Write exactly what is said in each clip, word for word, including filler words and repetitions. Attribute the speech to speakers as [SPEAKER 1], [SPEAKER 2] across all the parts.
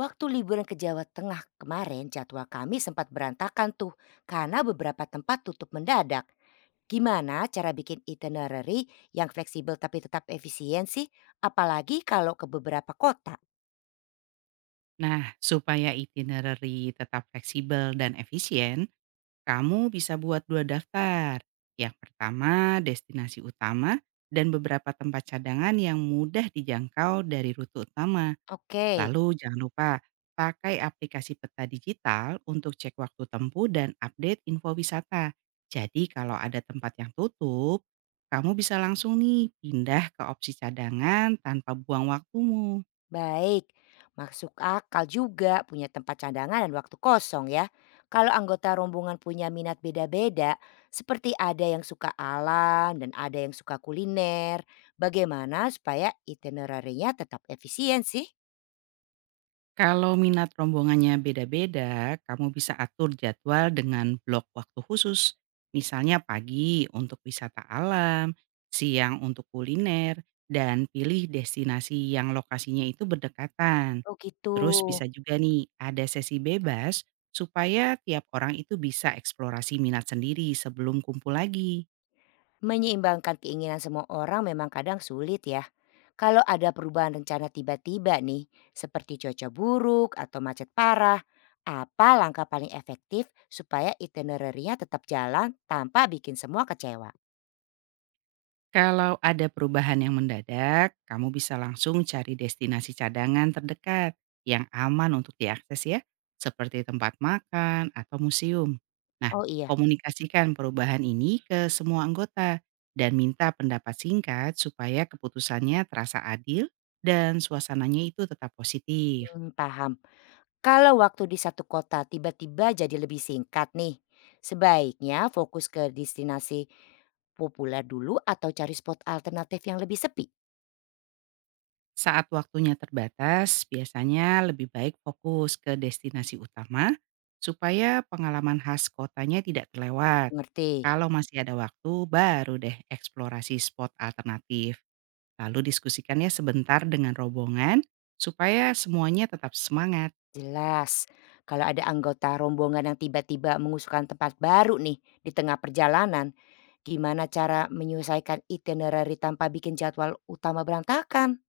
[SPEAKER 1] Waktu liburan ke Jawa Tengah kemarin jadwal kami sempat berantakan tuh karena beberapa tempat tutup mendadak. Gimana cara bikin itinerary yang fleksibel tapi tetap efisien sih? Apalagi kalau ke beberapa kota.
[SPEAKER 2] Nah, supaya itinerary tetap fleksibel dan efisien, kamu bisa buat dua daftar. Yang pertama, destinasi utama dan beberapa tempat cadangan yang mudah dijangkau dari rute utama.
[SPEAKER 1] Oke,
[SPEAKER 2] Lalu jangan lupa pakai aplikasi peta digital untuk cek waktu tempuh dan update info wisata. Jadi kalau ada tempat yang tutup, kamu bisa langsung nih pindah ke opsi cadangan tanpa buang waktumu.
[SPEAKER 1] baik. Masuk akal juga punya tempat cadangan dan waktu kosong ya. Kalau anggota rombongan punya minat beda-beda, seperti ada yang suka alam dan ada yang suka kuliner, bagaimana supaya itinerary-nya tetap efisien sih?
[SPEAKER 2] Kalau minat rombongannya beda-beda, kamu bisa atur jadwal dengan blok waktu khusus. Misalnya pagi untuk wisata alam, siang untuk kuliner, dan pilih destinasi yang lokasinya itu berdekatan.
[SPEAKER 1] Oh gitu.
[SPEAKER 2] Terus bisa juga nih ada sesi bebas supaya tiap orang itu bisa eksplorasi minat sendiri sebelum kumpul lagi.
[SPEAKER 1] Menyeimbangkan keinginan semua orang memang kadang sulit ya. Kalau ada perubahan rencana tiba-tiba nih, seperti cuaca buruk atau macet parah, apa langkah paling efektif supaya itinerary-nya tetap jalan tanpa bikin semua kecewa?
[SPEAKER 2] Kalau ada perubahan yang mendadak, kamu bisa langsung cari destinasi cadangan terdekat yang aman untuk diakses ya, seperti tempat makan atau museum. Nah,
[SPEAKER 1] Oh iya,
[SPEAKER 2] komunikasikan perubahan ini ke semua anggota dan minta pendapat singkat supaya keputusannya terasa adil dan suasananya itu tetap positif.
[SPEAKER 1] hmm, paham. Kalau waktu di satu kota tiba-tiba jadi lebih singkat nih, sebaiknya fokus ke destinasi populer dulu atau cari spot alternatif yang lebih sepi.
[SPEAKER 2] Saat waktunya terbatas, biasanya lebih baik fokus ke destinasi utama supaya pengalaman khas kotanya tidak terlewat.
[SPEAKER 1] Ngerti?
[SPEAKER 2] Kalau masih ada waktu, baru deh eksplorasi spot alternatif. Lalu diskusikannya sebentar dengan rombongan supaya semuanya tetap semangat.
[SPEAKER 1] Jelas, kalau ada anggota rombongan yang tiba-tiba mengusulkan tempat baru nih di tengah perjalanan, gimana cara menyelesaikan itinerary tanpa bikin jadwal utama berantakan?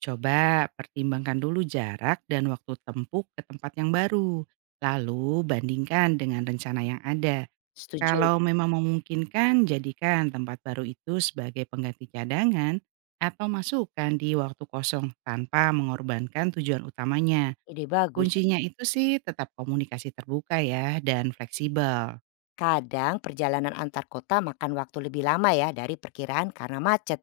[SPEAKER 2] Coba pertimbangkan dulu jarak dan waktu tempuh ke tempat yang baru. Lalu bandingkan dengan rencana yang ada.
[SPEAKER 1] Setuju,
[SPEAKER 2] Kalau memang memungkinkan, jadikan tempat baru itu sebagai pengganti cadangan atau masukan di waktu kosong tanpa mengorbankan tujuan utamanya.
[SPEAKER 1] ide bagus.
[SPEAKER 2] Kuncinya itu sih tetap komunikasi terbuka ya dan fleksibel.
[SPEAKER 1] Kadang perjalanan antar kota makan waktu lebih lama ya dari perkiraan karena macet.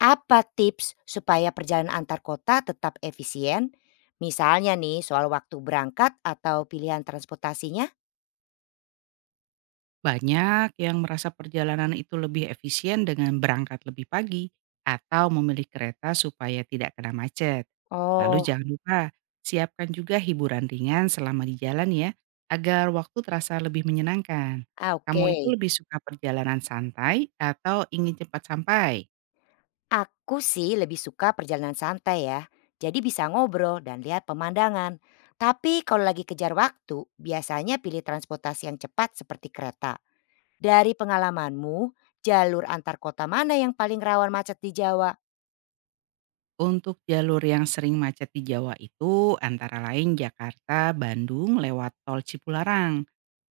[SPEAKER 1] Apa tips supaya perjalanan antar kota tetap efisien? Misalnya nih soal waktu berangkat atau pilihan transportasinya?
[SPEAKER 2] Banyak yang merasa perjalanan itu lebih efisien dengan berangkat lebih pagi atau memilih kereta supaya tidak kena macet. Lalu
[SPEAKER 1] Oh,
[SPEAKER 2] jangan lupa, siapkan juga hiburan ringan selama di jalan ya, agar waktu terasa lebih menyenangkan.
[SPEAKER 1] ah, oke.
[SPEAKER 2] Kamu itu lebih suka perjalanan santai atau ingin cepat sampai?
[SPEAKER 1] Aku sih lebih suka perjalanan santai ya, jadi bisa ngobrol dan lihat pemandangan. Tapi kalau lagi kejar waktu, biasanya pilih transportasi yang cepat seperti kereta. Dari pengalamanmu, jalur antar kota mana yang paling rawan macet di Jawa?
[SPEAKER 2] Untuk jalur yang sering macet di Jawa itu antara lain Jakarta, Bandung lewat tol Cipularang.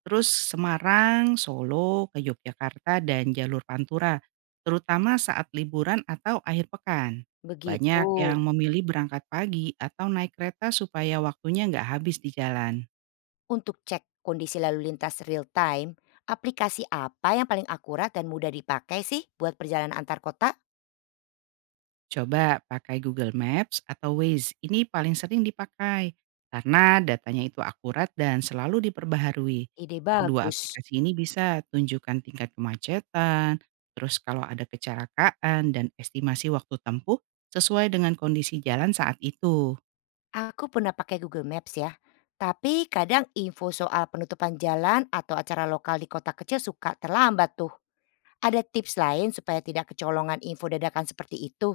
[SPEAKER 2] Terus Semarang, Solo, ke Yogyakarta dan jalur Pantura, terutama saat liburan atau akhir pekan. Banyak yang
[SPEAKER 1] Begitu.
[SPEAKER 2] memilih berangkat pagi atau naik kereta supaya waktunya nggak habis di jalan.
[SPEAKER 1] Untuk cek kondisi lalu lintas real time, aplikasi apa yang paling akurat dan mudah dipakai sih buat perjalanan antar kota?
[SPEAKER 2] Coba pakai Google Maps atau Waze. Ini paling sering dipakai karena datanya itu akurat dan selalu diperbaharui.
[SPEAKER 1] Ide
[SPEAKER 2] Kedua
[SPEAKER 1] bagus.
[SPEAKER 2] aplikasi ini bisa tunjukkan tingkat kemacetan, terus kalau ada kecelakaan dan estimasi waktu tempuh sesuai dengan kondisi jalan saat itu.
[SPEAKER 1] Aku pernah pakai Google Maps ya, tapi kadang info soal penutupan jalan atau acara lokal di kota kecil suka terlambat tuh. Ada tips lain supaya tidak kecolongan info dadakan seperti itu?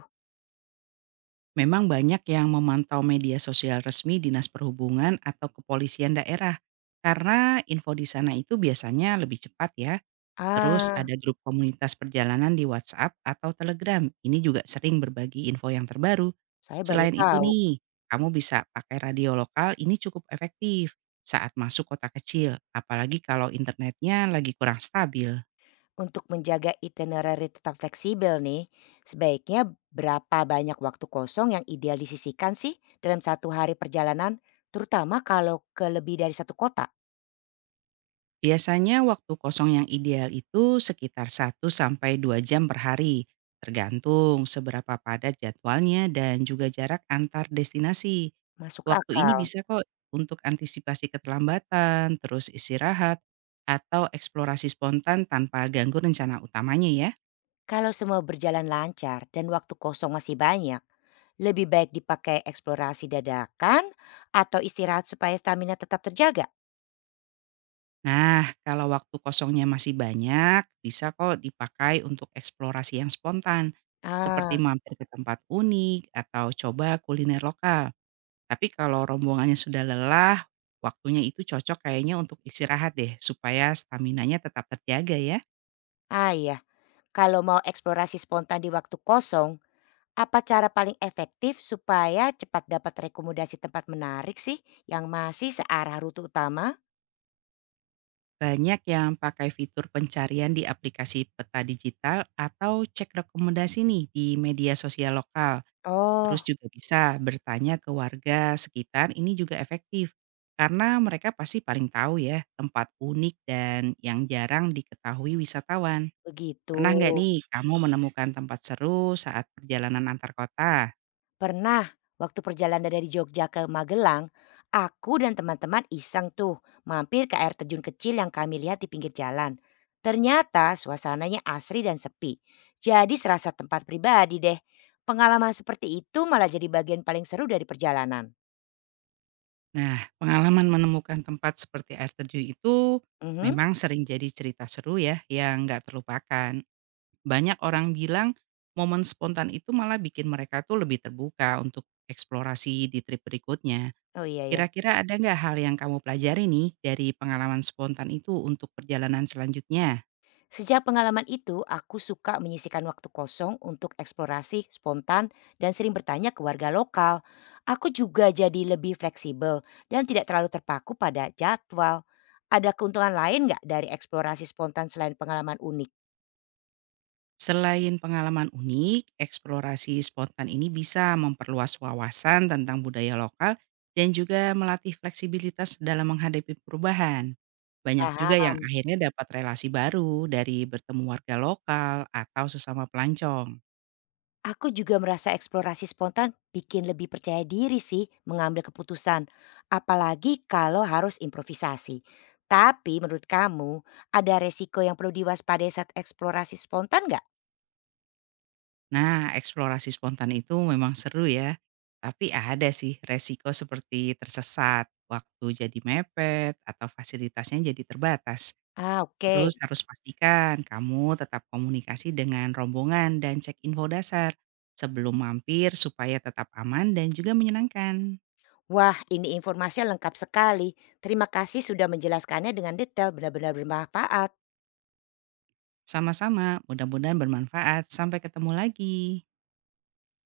[SPEAKER 2] Memang banyak yang memantau media sosial resmi Dinas Perhubungan atau kepolisian daerah karena info di sana itu biasanya lebih cepat ya. Terus
[SPEAKER 1] Ah,
[SPEAKER 2] ada grup komunitas perjalanan di WhatsApp atau Telegram. Ini juga sering berbagi info yang terbaru.
[SPEAKER 1] saya baru
[SPEAKER 2] Selain itu
[SPEAKER 1] tahu.
[SPEAKER 2] nih, kamu bisa pakai radio lokal, ini cukup efektif saat masuk kota kecil, apalagi kalau internetnya lagi kurang stabil.
[SPEAKER 1] Untuk menjaga itinerary tetap fleksibel nih, sebaiknya berapa banyak waktu kosong yang ideal disisihkan sih dalam satu hari perjalanan, terutama kalau ke lebih dari satu kota?
[SPEAKER 2] Biasanya waktu kosong yang ideal itu sekitar satu sampai dua jam per hari, tergantung seberapa padat jadwalnya dan juga jarak antar destinasi.
[SPEAKER 1] Masuk
[SPEAKER 2] Waktu ini
[SPEAKER 1] akal.
[SPEAKER 2] bisa kok untuk antisipasi keterlambatan, terus istirahat, atau eksplorasi spontan tanpa ganggu rencana utamanya ya.
[SPEAKER 1] Kalau semua berjalan lancar dan waktu kosong masih banyak, lebih baik dipakai eksplorasi dadakan atau istirahat supaya stamina tetap terjaga?
[SPEAKER 2] Nah, kalau waktu kosongnya masih banyak, bisa kok dipakai untuk eksplorasi yang spontan, seperti
[SPEAKER 1] Ah,
[SPEAKER 2] mampir ke tempat unik atau coba kuliner lokal. Tapi kalau rombongannya sudah lelah, waktunya itu cocok kayaknya untuk istirahat deh supaya staminanya tetap terjaga ya.
[SPEAKER 1] ah iya. Kalau mau eksplorasi spontan di waktu kosong, apa cara paling efektif supaya cepat dapat rekomendasi tempat menarik sih yang masih searah rute utama?
[SPEAKER 2] Banyak yang pakai fitur pencarian di aplikasi peta digital atau cek rekomendasi nih di media sosial lokal. Terus
[SPEAKER 1] Oh,
[SPEAKER 2] juga bisa bertanya ke warga sekitar, ini juga efektif. Karena mereka pasti paling tahu ya tempat unik dan yang jarang diketahui wisatawan.
[SPEAKER 1] begitu.
[SPEAKER 2] Pernah nggak nih kamu menemukan tempat seru saat perjalanan antar kota?
[SPEAKER 1] Pernah, waktu perjalanan dari Jogja ke Magelang, aku dan teman-teman iseng tuh mampir ke air terjun kecil yang kami lihat di pinggir jalan. Ternyata suasananya asri dan sepi. Jadi serasa tempat pribadi deh. Pengalaman seperti itu malah jadi bagian paling seru dari perjalanan.
[SPEAKER 2] Nah, pengalaman menemukan tempat seperti air terjun itu
[SPEAKER 1] Mhm.
[SPEAKER 2] memang sering jadi cerita seru ya yang nggak terlupakan. Banyak orang bilang momen spontan itu malah bikin mereka tuh lebih terbuka untuk eksplorasi di trip berikutnya.
[SPEAKER 1] Oh iya ya.
[SPEAKER 2] Kira-kira ada nggak hal yang kamu pelajari nih dari pengalaman spontan itu untuk perjalanan selanjutnya?
[SPEAKER 1] Sejak pengalaman itu, aku suka menyisikan waktu kosong untuk eksplorasi spontan dan sering bertanya ke warga lokal. Aku juga jadi lebih fleksibel dan tidak terlalu terpaku pada jadwal. Ada keuntungan lain nggak dari eksplorasi spontan selain pengalaman unik?
[SPEAKER 2] Selain pengalaman unik, eksplorasi spontan ini bisa memperluas wawasan tentang budaya lokal dan juga melatih fleksibilitas dalam menghadapi perubahan. Banyak juga
[SPEAKER 1] Paham.
[SPEAKER 2] yang akhirnya dapat relasi baru dari bertemu warga lokal atau sesama pelancong.
[SPEAKER 1] Aku juga merasa eksplorasi spontan bikin lebih percaya diri sih mengambil keputusan, apalagi kalau harus improvisasi. Tapi menurut kamu, ada resiko yang perlu diwaspadai saat eksplorasi spontan nggak?
[SPEAKER 2] Nah, eksplorasi spontan itu memang seru ya, tapi ada sih resiko seperti tersesat, waktu jadi mepet, atau fasilitasnya jadi terbatas.
[SPEAKER 1] Ah, oke.
[SPEAKER 2] Terus harus pastikan kamu tetap komunikasi dengan rombongan dan cek info dasar sebelum mampir supaya tetap aman dan juga menyenangkan.
[SPEAKER 1] Wah, ini informasinya lengkap sekali. Terima kasih sudah menjelaskannya dengan detail, benar-benar bermanfaat.
[SPEAKER 2] Sama-sama, mudah-mudahan bermanfaat. Sampai ketemu lagi.